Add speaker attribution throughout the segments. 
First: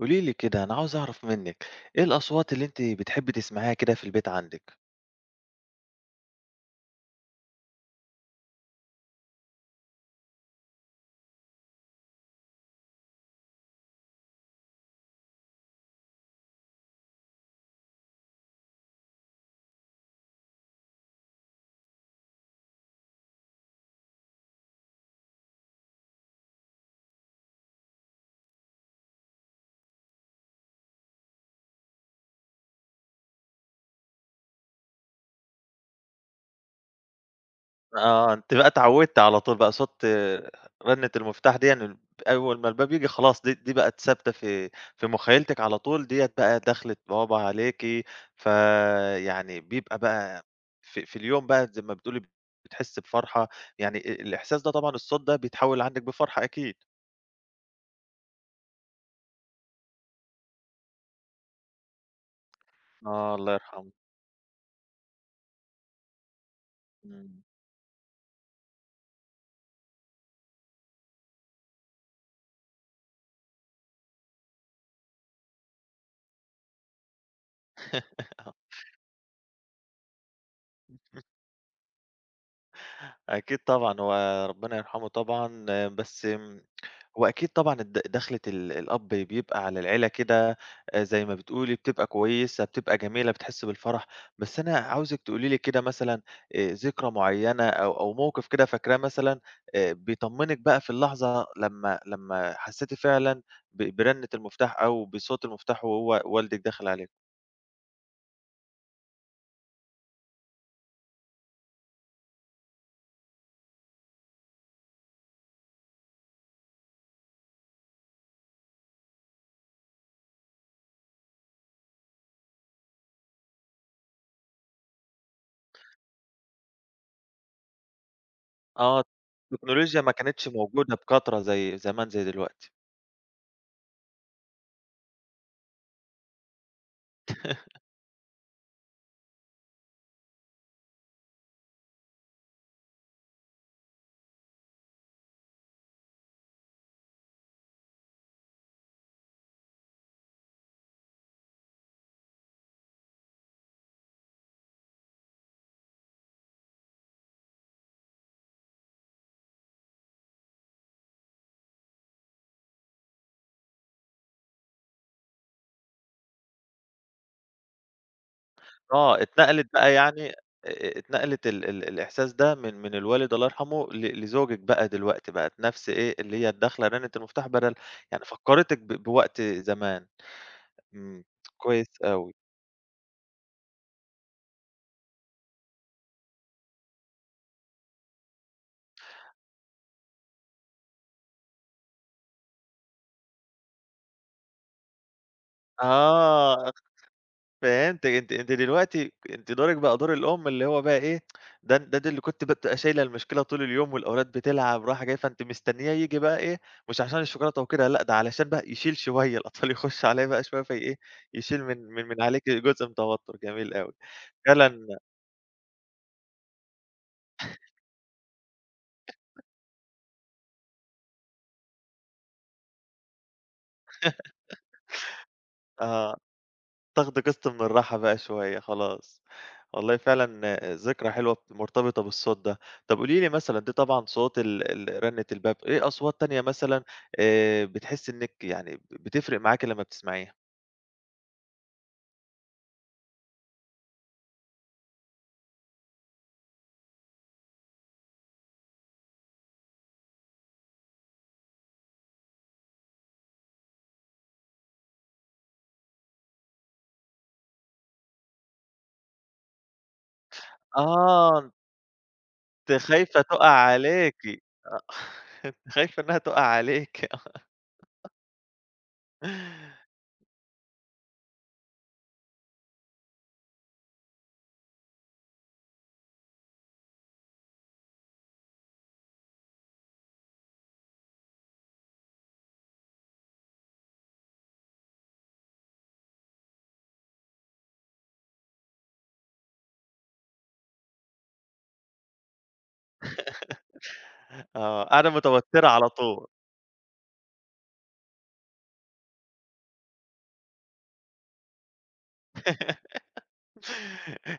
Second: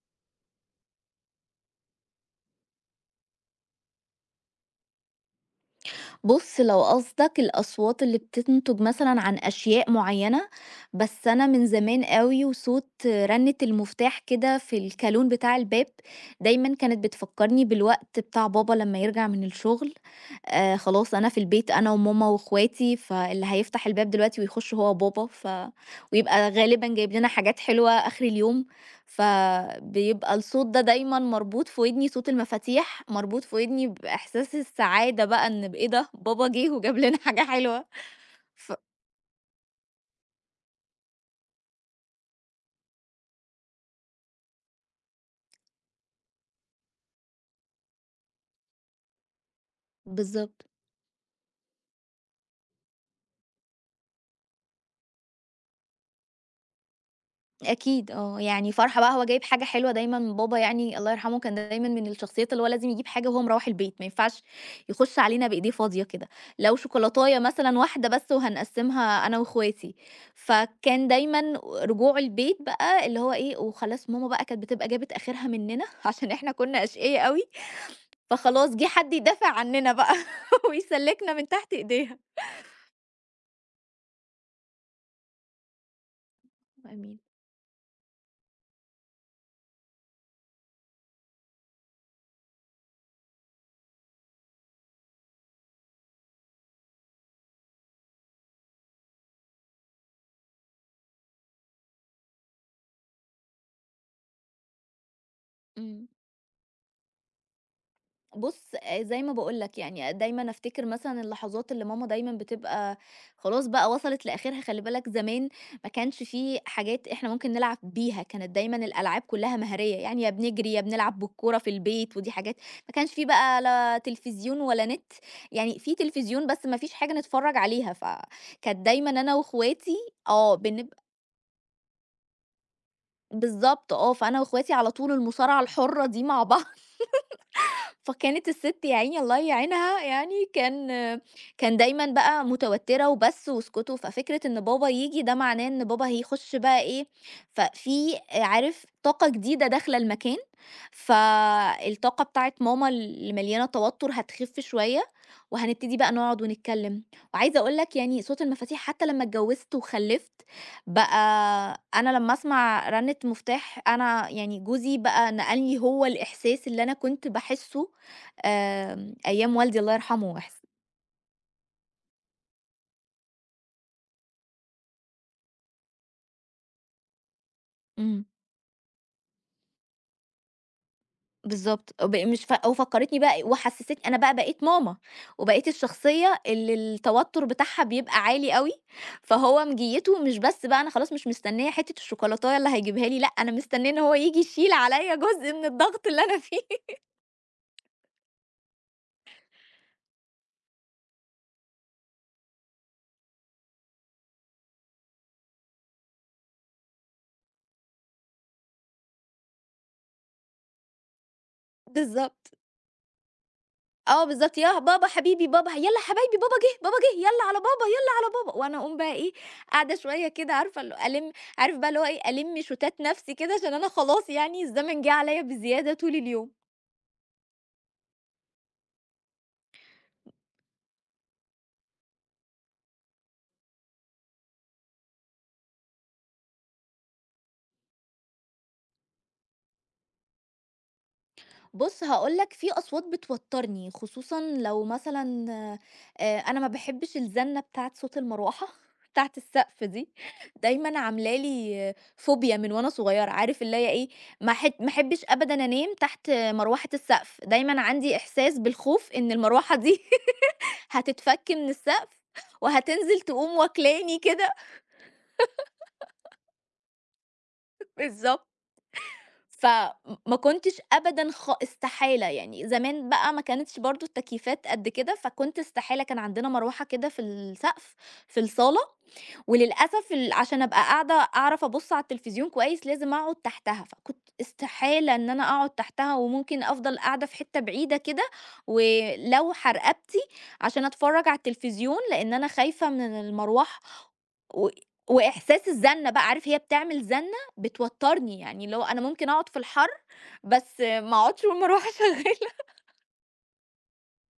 Speaker 1: قولي لي كده، أنا عاوز أعرف منِّك، إيه الأصوات اللي أنتِ بتحبّي تسمعيها كده في البيت عندِك؟
Speaker 2: بُص، لو قصدك الأصوات اللي بتنتج مثلًا عن أشياء معيّنة، بس أنا من زمان أوي وصوت رنة المفتاح كده في الكالون بتاع الباب، دايمًا كانت بتفكّرني بالوقت بتاع بابا لمّا يرجع من الشغل، خلاص أنا في البيت أنا وماما وأخواتي، فاللي هيفتح الباب دلوقتي ويخش هو بابا، ويبقى غالبًا جايب لنا حاجات حلوة آخر اليوم، فبيبقى الصوت ده دايمًا مربوط في ودني، صوت المفاتيح مربوط في ودني بإحساس السعادة بقى إن ب إيه ده، بابا جِه وجاب لنا حاجة حلوة،
Speaker 1: آه، أنتِ بقى
Speaker 2: ف
Speaker 1: اتعوّدتِ على طول بقى صوت رنة المفتاح ديًّا أول ما الباب ييجي خلاص دي بقت ثابتة في مُخيّلتِك على طول، ديّة بقى دخلِة بابا عليكِ، فيعني بيبقى بقى
Speaker 2: بالضبط.
Speaker 1: في اليوم بقى زي ما بتقولي بتحسّي بفرحة، يعني الإحساس ده طبعًا الصوت ده بيتحوّل عندِك بفرحة أكيد.
Speaker 2: أكيد آه، يعني فرحة بقى هو جايب حاجة حلوة دايمًا بابا يعني الله يرحمه كان دايمًا من الشخصيات اللي هو لازم يجيب حاجة
Speaker 1: آه،
Speaker 2: وهو
Speaker 1: الله
Speaker 2: مروّح
Speaker 1: يرحمه.
Speaker 2: البيت، ما ينفعش يخُش علينا بإيديه فاضية كده، لو شوكولاتاية
Speaker 1: إمم.
Speaker 2: مثلًا واحدة بس وهنقسّمها أنا وأخواتي، فكان دايمًا رجوعه البيت بقى اللي هو إيه، وخلاص ماما بقى كانت بتبقى جابت آخرها مننا عشان إحنا كُنّا أشقيا أوي، فخلاص جِه حد يدافع عننا بقى ويسلّكنا من تحت إيديها.
Speaker 1: أكيد طبعًا، هو ربنا يرحمه طبعًا، آه، بس
Speaker 2: آمين.
Speaker 1: هو أكيد طبعًا دخلة الأب بيبقى على العيلة كده. زي ما بتقولي بتبقى كويسة، بتبقى جميلة، بتحس بالفرح، بس أنا عاوزِك تقولي لي كده مثلًا ذكرى معيّنة أو موقف كده فاكراه مثلًا، بيطمنِك بقى في اللحظة لمّا حسيتِ فعلًا برنة المفتاح أو بصوت المفتاح
Speaker 2: إمم.
Speaker 1: وهو والدك داخل عليكم.
Speaker 2: بُص، زي ما باقول لك يعني دايمًا أفتكر مثلًا اللحظات اللي ماما دايمًا بتبقى خلاص بقى وصلت لآخرها، خلّي بالك زمان ما كانش في حاجات إحنا ممكن نلعب بيها، كانت دايمًا الألعاب كلّها مهارية، يعني يا بنجري يا بنلعب بالكورة في البيت، ودي حاجات ما كانش في بقى لا تلفزيون ولا نت، يعني في تلفزيون بس ما فيش حاجة نتفرّج عليها، فكانت
Speaker 1: آه،
Speaker 2: دايمًا أنا وأخواتي
Speaker 1: التكنولوجيا ما كانتش
Speaker 2: آه،
Speaker 1: موجودة
Speaker 2: بنبقى
Speaker 1: بكترة زي زمان زي دلوقتي.
Speaker 2: بالضبط آه، فأنا وأخواتي على طول المصارعة الحُرّة دي مع بعض فكانت الست يا عيني الله يعينها يعني كان دايمًا بقى متوتّرة وبس واسكتوا، ففكرة إن بابا ييجي ده معناه إن بابا هيخش بقى إيه، ففي عارف طاقة جديدة داخلة المكان، فالطاقة بتاعة ماما اللي مليانة توتّر هتخِف شوية، وهنبتدي بقى نقعد ونتكلّم. وعايزة أقول لك يعني صوت المفاتيح حتى لمّا اتجوّزت وخلّفت، بقى أنا لمّا أسمع رنّة مفتاح أنا يعني جوزي بقى نقل لي هو الإحساس اللي أنا كنت باحسّه آمم،
Speaker 1: آه،
Speaker 2: أيام
Speaker 1: اتنقلت
Speaker 2: والدي
Speaker 1: بقى
Speaker 2: الله
Speaker 1: يعني
Speaker 2: يرحمه وإحس
Speaker 1: اتنقلت ال ال الإحساس ده من الوالد الله يرحمه لزوجِك بقى دلوقتي، بقت نفس إيه، اللي هي الداخلة رنت المفتاح بدل يعني
Speaker 2: إمم.
Speaker 1: فكّرتِك بوقت زمان. إمم، كويس
Speaker 2: بالضبط، ب
Speaker 1: أوي.
Speaker 2: مش ف وفكّرتني بقى وحسّستني أنا بقى بقيت ماما، وبقيت الشخصية اللي التوتر بتاعها بيبقى عالي أوي، فهو مجيته مش بس بقى أنا خلاص مش مستنية حتّة الشوكولاتاية اللي هيجيبها لي، لأ أنا مستنية إن هو ييجي يشيل عليَّ جزء من الضغط اللي أنا فيه.
Speaker 1: آه. فهمتِك، أنتِ دلوقتي أنتِ دورِك بقى دور الأم اللي هو بقى إيه، ده اللي كنت بتبقى شايلة المشكلة طول اليوم والأولاد بتلعب رايحة جاية، فأنتِ مستنياه ييجي بقى إيه، مش عشان الشوكولاتة وكده، لأ ده علشان بقى يشيل شوية، الأطفال يخش عليه بقى شوية في إيه، يشيل من من من عليكِ
Speaker 2: بالضبط.
Speaker 1: جزء من توتر، جميل أوي.
Speaker 2: آه بالضبط، "ياه
Speaker 1: فعلًا
Speaker 2: بابا حبيبي بابا يالّا حبايبي بابا جِه، بابا جِه يالّا على بابا، يالّا على بابا." وأنا أقوم بقى إيه، قاعدة شوية كده عارفة ألِم عارف بقى اللي هو إيه، ألِم شوتات نَفْسي كده عشان أنا خلاص يعني الزمن جِه عليّا بزيادة طول
Speaker 1: آه.
Speaker 2: اليوم.
Speaker 1: تاخدي قسط من الراحة بقى شوية خلاص. والله فعلًا ذكرى حلوة مرتبطة بالصوت ده. طب قولي لي مثلًا دي طبعًا صوت ال ال رنة الباب، إيه أصوات تانية مثلًا بتحسّي إنِّك يعني بتفرق معاكِ لمّا بتسمعيها؟
Speaker 2: بُص هاقول لك في أصوات بتوتّرني، خصوصًا لو مثلًا أنا ما باحبّش الزنة بتاعة صوت المروحة، بتاعة السقف دي، دايمًا عاملة لي فوبيا من وأنا صغيّرة، عارف اللي هي إيه، ما احبّش أبدًا أنام تحت مروحة السقف، دايمًا عندي إحساس بالخوف إن المروحة دي هتتفك
Speaker 1: آه،
Speaker 2: من السقف
Speaker 1: أنتِ
Speaker 2: وهتنزل
Speaker 1: خايفة تُقع
Speaker 2: تقوم
Speaker 1: عليكِ.
Speaker 2: واكلاني كده
Speaker 1: آه، أنتِ خايفة إنّها تُقع عليكِ.
Speaker 2: بالضبط. فما كنتش أبدًا خ استحالة يعني زمان بقى ما كانتش برضه التكييفات قد كده، فكنت استحالة كان عندنا مروحة كده في السقف في الصالة وللأسف ال عشان أبقى قاعدة أعرف أبُص على التلفزيون كويس لازم أقعد تحتها، فكنت استحالة إن أنا أقعد تحتها وممكن أفضل قاعدة في حتّة بعيدة كده ولوحة رقبتي عشان أتفرّج على التلفزيون، لإن أنا خايفة من المروحة و
Speaker 1: آه، قاعدة متوتّرة
Speaker 2: وإحساس
Speaker 1: على
Speaker 2: الزنّة بقى،
Speaker 1: طول.
Speaker 2: عارف هي بتعمل زنّة بتوتّرني، يعني اللي هو أنا ممكن أقعد في الحَر بس ما أقعدش والمروحة شغّالة.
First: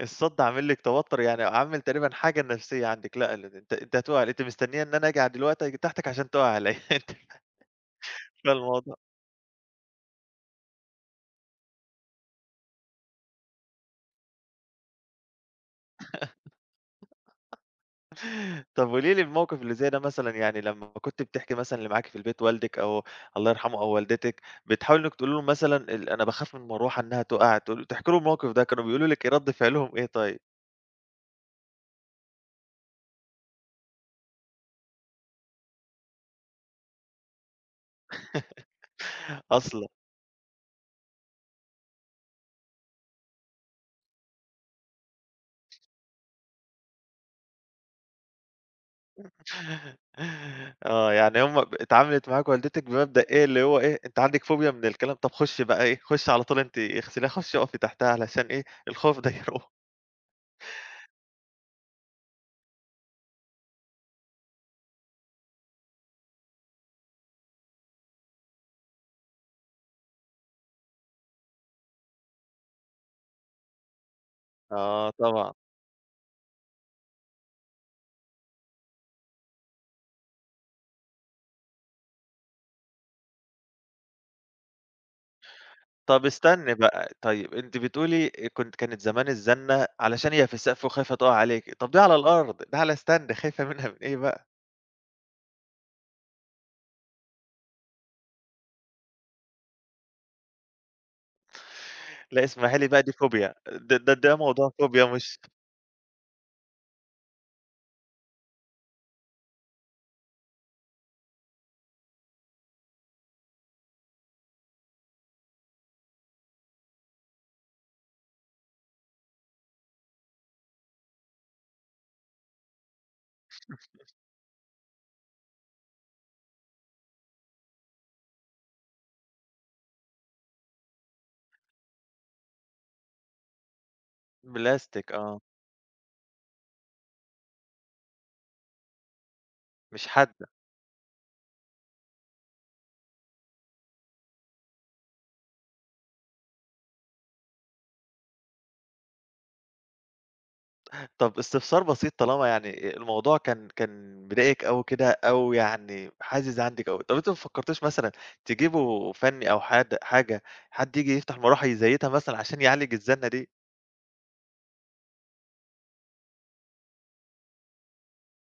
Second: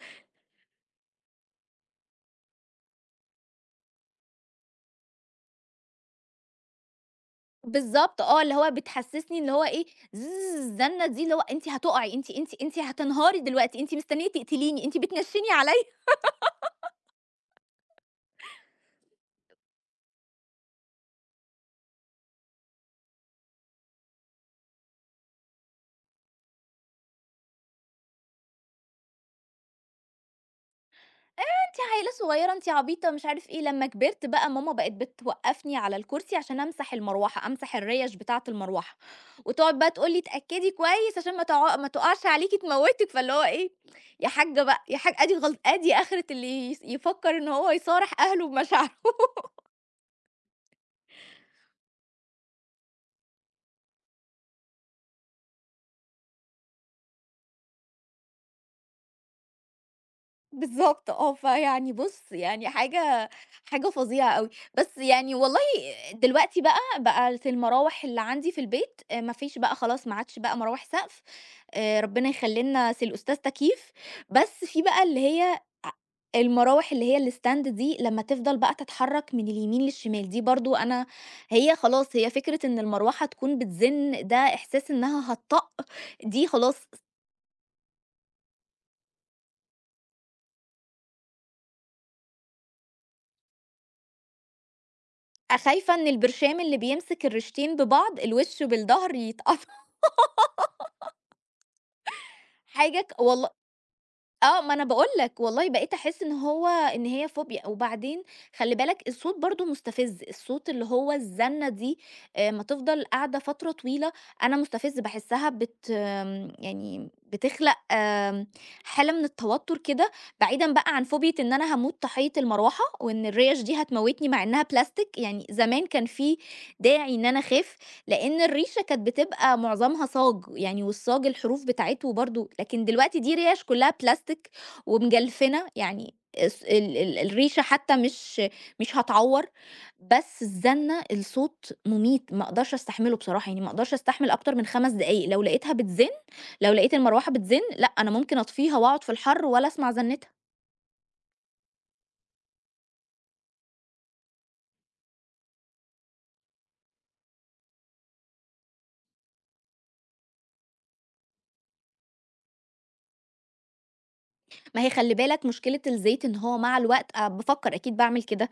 Speaker 1: الصدّ عامل لِك توتُّر، يعني عامل تقريبًا حاجة نفسية عندِك، لأ أنتِ هتُقعي، أنتِ مستنية إن أنا آجي على دلوقتي آجي تحتِك عشان تُقعي عليَّ، أنتِ
Speaker 2: بالضبط آه، اللي
Speaker 1: فاهمة
Speaker 2: هو
Speaker 1: الموضوع.
Speaker 2: بتحسسني اللي هو إيه، الزنة دي اللي هو أنتِ هتقعي، أنتِ هتنهاري دلوقتي، أنتِ مستنية تقتليني، أنتِ بتنشّني عليَّ
Speaker 1: طَب قولي لي الموقف اللي زي ده مثلًا يعني لمّا كنتِ بتحكي مثلًا اللي معاكِ في البيت والدِك أو الله يرحمه أو والدتِك، بتحاولي إنِّك تقولي لهم مثلًا أنا باخاف من المروحة إنها تُقع، تحكي لهم الموقف ده، كانوا بيقولوا لِك إيه، رَد فعلهم إيه طيب
Speaker 2: عيلة صغيرة، أنتِ عبيطة، مش عارف إيه. لمّا كبرت بقى ماما بقت بتوقّفني على الكرسي عشان أمسح المروحة، أمسح الريش بتاعة المروحة، وتقعد
Speaker 1: أصلًا؟
Speaker 2: بقى تقول لي اتأكدي كويس عشان ما تقعش عليكِ تموتِك، فاللي هو إيه، يا حاجة بقى، يا حاج أدي أدي آخرة اللي يفكر إن هو يصارح أهله بمشاعره.
Speaker 1: آه، يعني هم اتعاملت معاك والدتِك بمبدأ إيه، اللي هو إيه، أنتِ عندِك فوبيا من الكلام، طَب خُشّي بقى إيه، خُشّي على طول أنتِ اغسليها، خُشّي اقفي تحتها علشان إيه، الخوف ده يروح.
Speaker 2: بالضبط آه، فيعني بُص، يعني حاجة فظيعة أوي، بس يعني والله دلوقتي بقى بقت المراوح اللي عندي في البيت ما فيش بقى خلاص ما عادش بقى مراوح سقف ربنا يخلّي لنا سي الأستاذ تكييف، بس في بقى
Speaker 1: آه
Speaker 2: اللي
Speaker 1: طبعًا.
Speaker 2: هي أ المراوح اللي هي الstand دي لمّا تفضل بقى تتحرك من اليمين للشمال، دي برضه أنا خلاص هي فكرة إن المروحة تكون بتزِن ده إحساس إنها هتطَّق
Speaker 1: طَب
Speaker 2: دي
Speaker 1: استني
Speaker 2: خلاص
Speaker 1: بقى، طيب أنتِ بتقولي كانت زمان الزَنّة علشان هي في السقف وخايفة تُقع عليكِ، طَب دي على الأرض، ده على stand خايفة منها من إيه بقى؟
Speaker 2: خايفة إن البرشام اللي بيمسك الريشتين ببعض، الوِش بالضهر يتقطع
Speaker 1: لأ اسمعي لي
Speaker 2: حاجة
Speaker 1: بقى دي
Speaker 2: ك والل
Speaker 1: فوبيا، ده
Speaker 2: آه،
Speaker 1: موضوع
Speaker 2: ما أنا
Speaker 1: فوبيا
Speaker 2: باقول
Speaker 1: مش
Speaker 2: لك، والله بقيت أحس إن هي فوبيا، وبعدين خلّي بالك الصوت برضه مستفز، الصوت اللي هو الزنة دي أمّا تفضل قاعدة فترة طويلة، أنا مستفز باحسّها بت آمم يعني بتخلق حالة من التوتر كده، بعيدًا بقى عن فوبيا إن أنا هاموت طاحية المروحة، وإن الريش دي هتموتني مع إنها بلاستيك، يعني زمان كان في داعي إن أنا أخاف لإن الريشة كانت بتبقى معظمها صاج، يعني والصاج الحروف بتاعته برضه لكن دلوقتي دي ريش كلّها بلاستيك
Speaker 1: بلاستيك، آه،
Speaker 2: ومجلفِنة، يعني الص ال ال الريشة حتى مش هتعوّر،
Speaker 1: مش حد.
Speaker 2: بس الزنة الصوت مُميت، ما أقدرش أستحمله بصراحة، يعني ما أقدرش أستحمل أكتر من 5 دقايق، لو لقيتها بتزِن لو لقيت المروحة بتزِن لأ، أنا ممكن أطفيها وأقعد في الحَر ولا أسمع زنِّتها.
Speaker 1: طب استفسار بسيط طالما يعني الموضوع كان مضايقِك أوي كده أو يعني حازز عندِك أوي، طب أنتِ ما فكرتيش مثلًا تجيبوا فني أو حاجة حد ييجي يفتح مروحة يزيتها مثلًا عشان يعالج الزنة دي؟
Speaker 2: ما هي خلّي بالك مشكلة الزيت إن هو مع الوقت أ بافكّر أكيد باعمل كده،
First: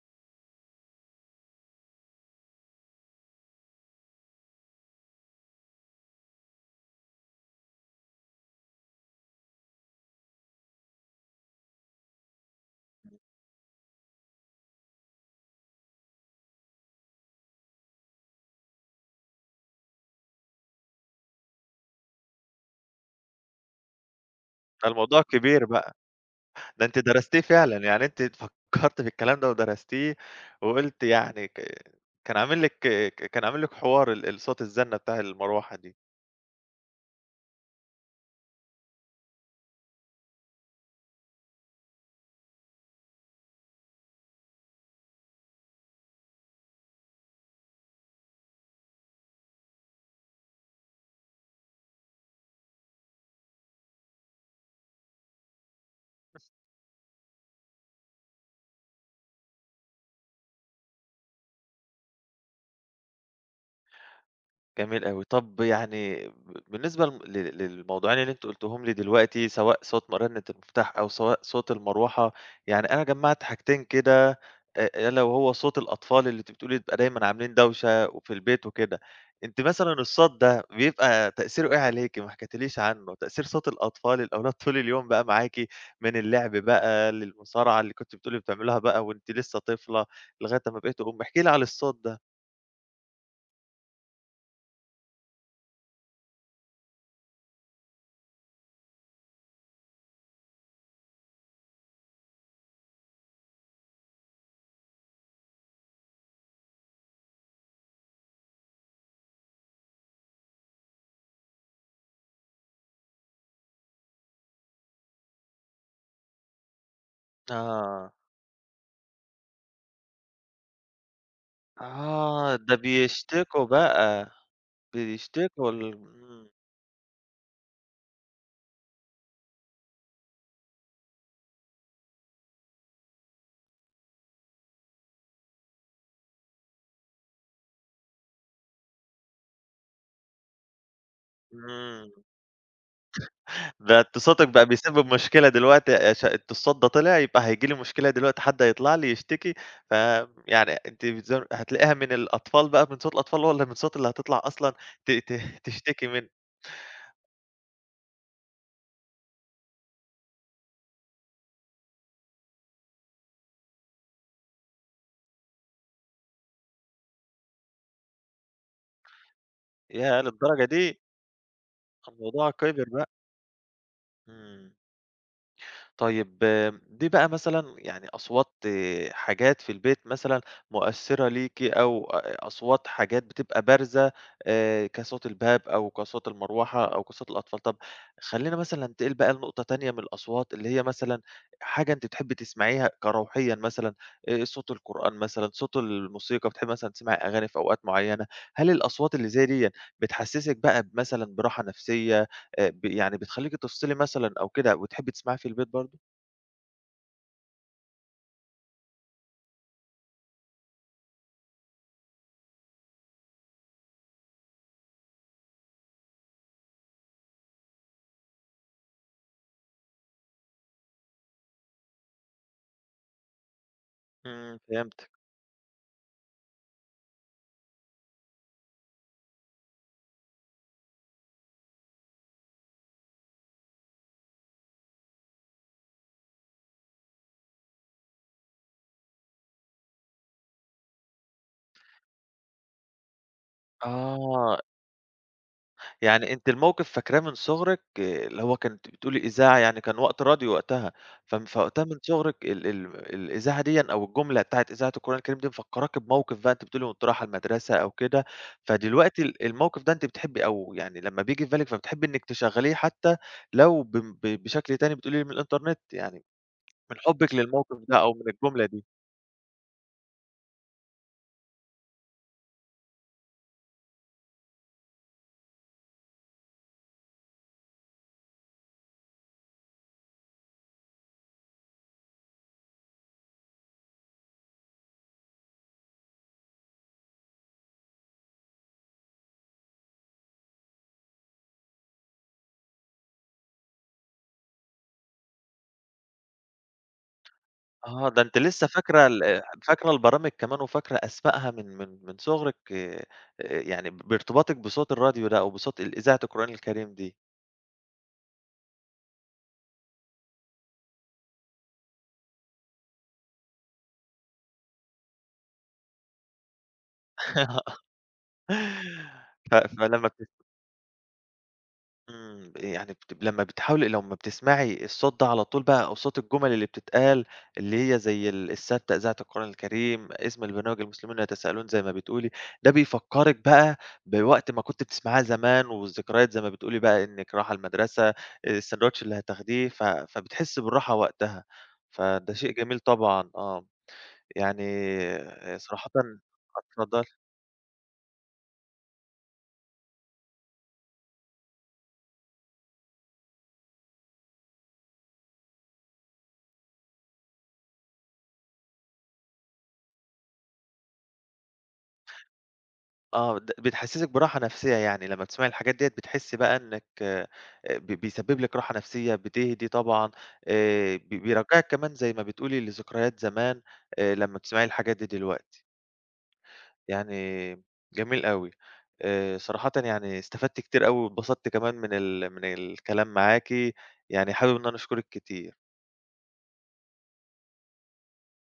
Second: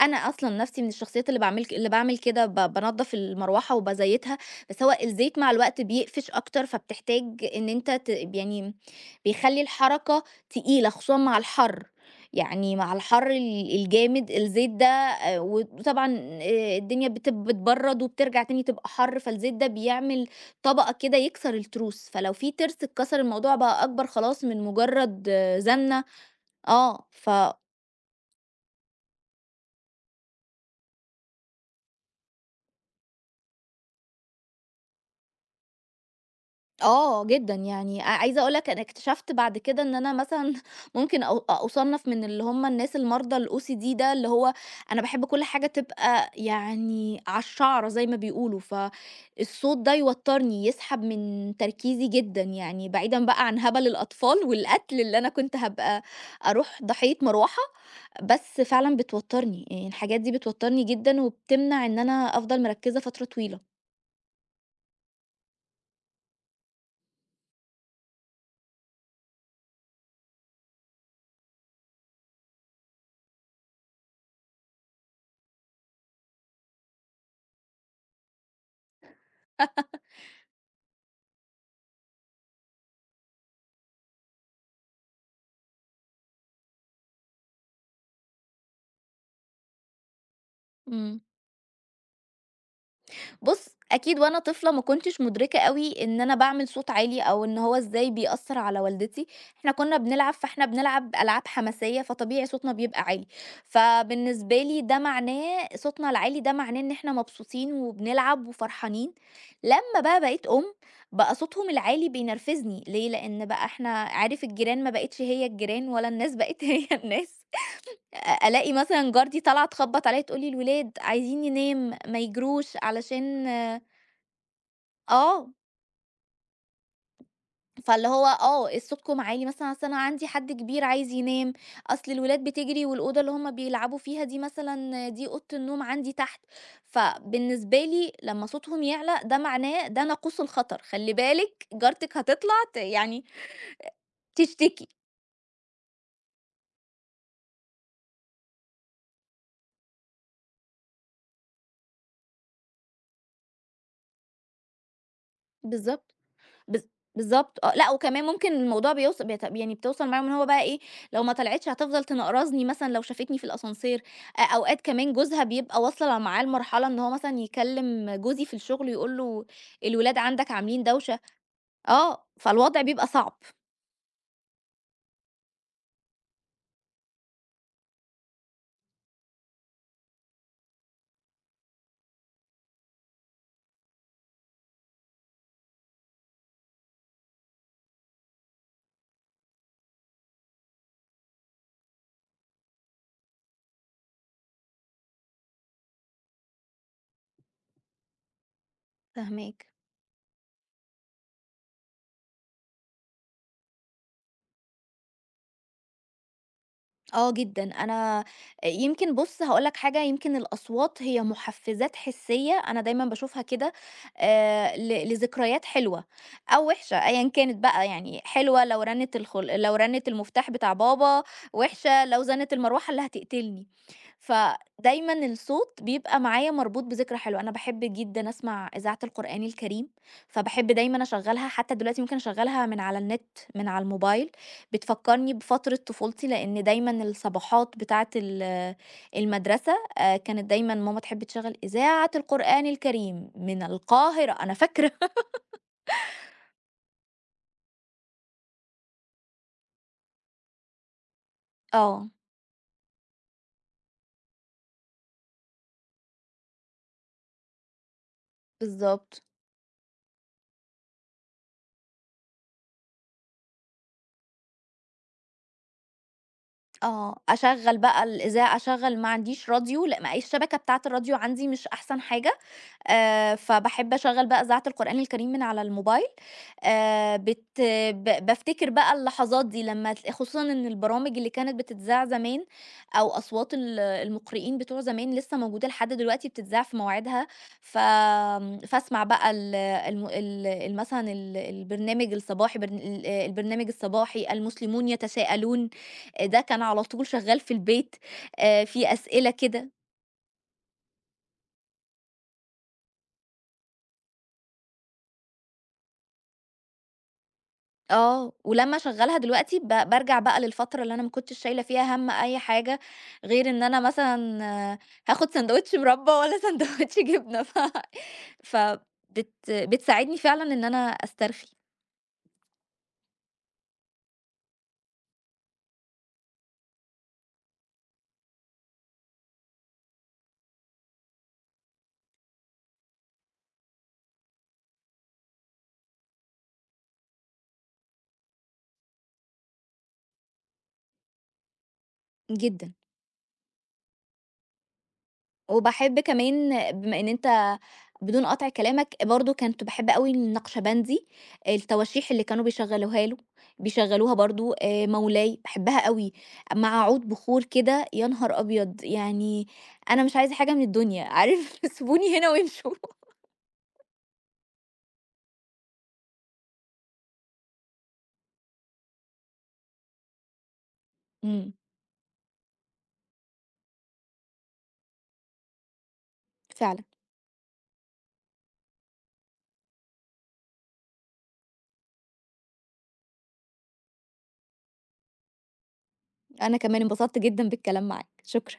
Speaker 2: أنا أصلًا نَفْسي من الشخصيات اللي باعمل ك اللي باعمل كده بانضّف المروحة وبازيّتها، بس هو الزيت مع الوقت بيقفش أكتر، فبتحتاج إن أنت ت يعني بيخلّي الحركة تقيلة خصوصًا مع الحَر، يعني مع الحَر الجامد الزيت ده وطبعًا الدنيا بتبرّد وبترجع تاني تبقى حَر، فالزيت ده بيعمل طبقة كده يكسر التروس، فلو في تِرس اتكسر الموضوع بقى أكبر خلاص من
Speaker 1: ده الموضوع
Speaker 2: مُجرّد
Speaker 1: كبير بقى،
Speaker 2: زنة
Speaker 1: ده أنتِ
Speaker 2: آه،
Speaker 1: درستيه فعلًا، يعني أنتِ فكرتِ في الكلام ده ودرستيه وقُلتِ يعني كان عامل لِك كان عامل لِك حوار ال ال صوت الزنة بتاع المروحة دي.
Speaker 2: آه جدًا، يعني عايزة أقول لك أنا اكتشفت بعد كده إن أنا مثلًا ممكن أو أُصنَّف من اللي هم الناس المرضى الOCD ده، اللي هو أنا باحب كل حاجة تبقى يعني على الشعرة زي ما بيقولوا، فالصوت ده يوتّرني، يسحب من تركيزي جدًا يعني، بعيدًا بقى عن هبل الأطفال والقتل اللي أنا كنت هابقى أروح ضحية مروحة، بس فعلًا بتوتّرني، يعني الحاجات دي بتوتّرني جدًا وبتمنع إن أنا أفضل مركّزة فترة طويلة.
Speaker 1: جميل أوي. طب يعني بالنسبة لم لل للموضوعين اللي أنتم قُلتُهم لي دلوقتي، سواء صوت مرنة المفتاح أو سواء صوت المروحة، يعني أنا جمّعت حاجتين كده ألا وهو صوت الأطفال اللي أنتِ بتقولي بيبقى دايمًا عاملين دوشة وفي البيت وكده. أنتِ مثلًا الصوت ده بيبقى تأثيره إيه عليكِ؟ ما حكيتيليش عنه. تأثير صوت الأطفال، الأولاد طول اليوم بقى معاكِ، من اللعب بقى للمصارعة اللي كنتِ بتقولي بتعملوها بقى وأنتِ لسه طفلة لغاية أمّا بقيتِ أم،
Speaker 2: إمم.
Speaker 1: احكي لي على الصوت ده.
Speaker 2: بُص، أكيد وأنا طفلة ما كنتش مُدركة أوي إن أنا باعمل صوت عالي أو إن هو إزاي بيأثّر على والدتي، إحنا كنا بنلعب، فإحنا بنلعب ألعاب حماسية، فطبيعي صوتنا بيبقى عالي. فبالنسبة لي ده معناه صوتنا العالي ده معناه إن إحنا مبسوطين وبنلعب وفرحانين. لمّا بقى بقيت أُم، بقى صوتهم العالي بينرفزني، ليه؟ لإن بقى إحنا عارف الجيران ما بقِتش هي الجيران ولا الناس بقِت هي الناس.
Speaker 1: آه.
Speaker 2: ألاقي مثلًا جارتي طالعة تخبّط عليّا تقول لي: "الولاد عايزين ينام، ما
Speaker 1: آه، ده
Speaker 2: يجروش علشان"
Speaker 1: بيشتكوا بقى،
Speaker 2: آه،
Speaker 1: بيشتكوا إمم.
Speaker 2: فاللي هو آه، صوتكم عالي مثلًا أصل أنا عندي حد كبير عايز ينام، أصل الولاد بتجري والأوضة اللي هُم بيلعبوا فيها دي أوضة النوم عندي تحت، فبالنسبة لي لمّا صوتهم يعلى ده معناه ده ناقوس الخطر، خلّي بالِك
Speaker 1: إمم،
Speaker 2: جارتِك هتطلع يعني
Speaker 1: ده اتصالِك بقى
Speaker 2: تشتكي.
Speaker 1: بيسبب مشكلة دلوقتي عشان اتصال ده طلع يبقى هييجي لي مشكلة دلوقتي، حد هيطلع لي يشتكي، ف يعني أنتِ هتلاقيها من الأطفال بقى، من صوت الأطفال والّا من صوت اللي هتطلع أصلًا ت ت تشتكي
Speaker 2: بالضبط.
Speaker 1: منه؟
Speaker 2: بالض بالضبط آه، لأ وكمان ممكن الموضوع بيوص بيت يعني بتوصل معاهم إن هو بقى إيه، لو ما طلعتش هتفضل تنقرصني مثلًا لو شافتني في الascenseur أوقات كمان جوزها بيبقى واصلة معاه لمرحلة إن هو مثلًا يكلم جوزي في الشغل يقول له الولاد
Speaker 1: ياه
Speaker 2: عندك
Speaker 1: للدرجة
Speaker 2: عاملين
Speaker 1: دي!
Speaker 2: دوشة، آه،
Speaker 1: الموضوع
Speaker 2: فالوضع
Speaker 1: كِبِر بقى.
Speaker 2: بيبقى صعب.
Speaker 1: إمم. طيب دي بقى مثلًا يعني أصوات آه، حاجات في البيت مثلًا مؤثّرة ليكِ أو أصوات حاجات بتبقى بارزة، كصوت الباب أو كصوت المروحة أو كصوت الأطفال، طب خلّينا مثلًا ننتقل بقى لنقطة تانية من الأصوات اللي هي مثلًا حاجة أنتِ بتحبّي تسمعيها كروحيًا مثلًا، صوت القرآن مثلًا، صوت الموسيقى، بتحبّي مثلًا تسمعي أغاني في أوقات معيّنة، هل الأصوات اللي زي
Speaker 2: فاهماك.
Speaker 1: ديًّا بتحسّسِك بقى مثلًا براحة نفسية، ب يعني بتخلّيكِ تفصلي مثلًا أو كده وتحبّي تسمعيها في البيت برضه؟
Speaker 2: آه جدًا، أنا يمكن بُص هاقول لك حاجة، يمكن الأصوات هي محفزات حسية، أنا دايمًا باشوفها كده لذكريات حلوة أو وحشة أيًا كانت بقى، يعني حلوة لو رنت الخل لو رنت المفتاح بتاع بابا، وحشة لو زنت المروحة اللي هتقتلني.
Speaker 1: إمم، فهمتِك.
Speaker 2: فدايمًا الصوت بيبقى معايا مربوط بذكرى حلوة، أنا باحب جدًا أسمع إذاعة القرآن الكريم، فباحب دايمًا أشغّلها حتى دلوقتي ممكن أشغّلها من على النت، من على الموبايل، بتفكّرني بفترة طفولتي، لإن دايمًا الصباحات بتاعة المدرسة كانت دايمًا ماما تحب تشغّل إذاعة القرآن الكريم من القاهرة، أنا
Speaker 1: آه،
Speaker 2: فاكرة
Speaker 1: يعني أنتِ الموقف فاكراه من صغرِك اللي هو كنتِ بتقولي إذاعة يعني كان وقت راديو وقتها، فم فوقتها من
Speaker 2: آه،
Speaker 1: صغرِك ال ال الإذاعة ديًا أو الجملة بتاعة إذاعة القرآن الكريم دي مفكّراكِ بموقف بقى أنتِ بتقولي وأنتِ رايحة المدرسة أو كده، فدلوقتي
Speaker 2: بالضبط.
Speaker 1: الموقف ده أنتِ بتحبي أو يعني لمّا بييجي في بالِك فبتحبي إنِّك تشغّليه حتى لو ب بشكل تاني بتقولي لي من الإنترنت، يعني من
Speaker 2: آه،
Speaker 1: حُبِّك للموقف
Speaker 2: أشغّل
Speaker 1: ده
Speaker 2: بقى
Speaker 1: أو من
Speaker 2: الإذاعة،
Speaker 1: الجملة دي.
Speaker 2: أشغّل ما عنديش راديو، لأ ما الشبكة بتاعة الراديو عندي مش أحسن حاجة، فباحب أشغّل بقى إذاعة القرآن الكريم من على الموبايل، بت ب بافتكر بقى اللحظات دي لمّا تل خصوصًا إن البرامج اللي كانت بتتذاع زمان أو أصوات المقرئين بتوع زمان لسه موجودة لحد دلوقتي بتتذاع في مواعيدها، ف آمم، فاسمع بقى ال الم ال ال مثلًا ال البرنامج الصباحي برن ال البرنامج الصباحي، المسلمون يتساءلون. ده كان على طول شغال في البيت
Speaker 1: آه، ده أنتِ لسه
Speaker 2: في
Speaker 1: فاكرة
Speaker 2: أسئلة كده
Speaker 1: فاكرة البرامج كمان وفاكرة أسمائها من صغرِك، يعني بارتباطِك بصوت الراديو ده أو بصوت إذاعة القرآن الكريم دي.
Speaker 2: آه، ولمّا أشغّلها دلوقتي بارجع بقى للفترة اللي أنا ما كنتش شايلة فيها هَم أي حاجة، غير إن أنا مثلًا آه، هاخد ساندوتش مربى والّا ساندوتش جبنة
Speaker 1: ف فلمّا
Speaker 2: بتساعدني فعلًا إن أنا أسترخي
Speaker 1: إمم، يعني لمّا بتحاولي لمّا بتسمعي الصوت ده على طول بقى أو صوت الجُمل اللي بتتقال، اللي هي زي الستّة إذاعة القرآن الكريم، اسم البرنامج المسلمون يتساءلون زي ما بتقولي، ده بيفكّرِك بقى بوقت ما كنتِ بتسمعيها زمان والذكريات زي ما بتقولي بقى إنِّك رايحة المدرسة، الساندوتش اللي هتاخديه، ف فبتحسّي بالراحة وقتها، فده شيء
Speaker 2: جدًا.
Speaker 1: جميل طبعًا، آه، يعني صراحةً
Speaker 2: وباحب كمان بما
Speaker 1: اتفضّلي.
Speaker 2: إن أنت بدون قطع كلامك، برضه كنت باحب أوي النقشبندي، التواشيح اللي كانوا بيشغّلوها له بيشغّلوها برضه مولاي، باحبها أوي، مع عود بخور كده يا نهار أبيض! يعني أنا مش عايزة حاجة من الدنيا عارف سيبوني هنا وامشوا.
Speaker 1: آه، بتحسّسِك براحة نفسية يعني، لمّا بتسمعي الحاجات ديّة بتحسّي بقى إنِّك ب بيسبب لِك راحة نفسية، بتهدي طبعًا، ب
Speaker 2: إمم،
Speaker 1: بيرجّعِك كمان زي ما بتقولي لذكريات زمان، لمّا بتسمعي الحاجات دي دلوقتي،
Speaker 2: فعلًا،
Speaker 1: يعني جميل أوي. صراحةً يعني استفدت كتير أوي واتبسطت كمان من الكلام معاكِ، يعني حابب إن أنا أشكرِك كتير.
Speaker 2: أنا كمان انبسطت جدًا بالكلام معاك، شكرًا.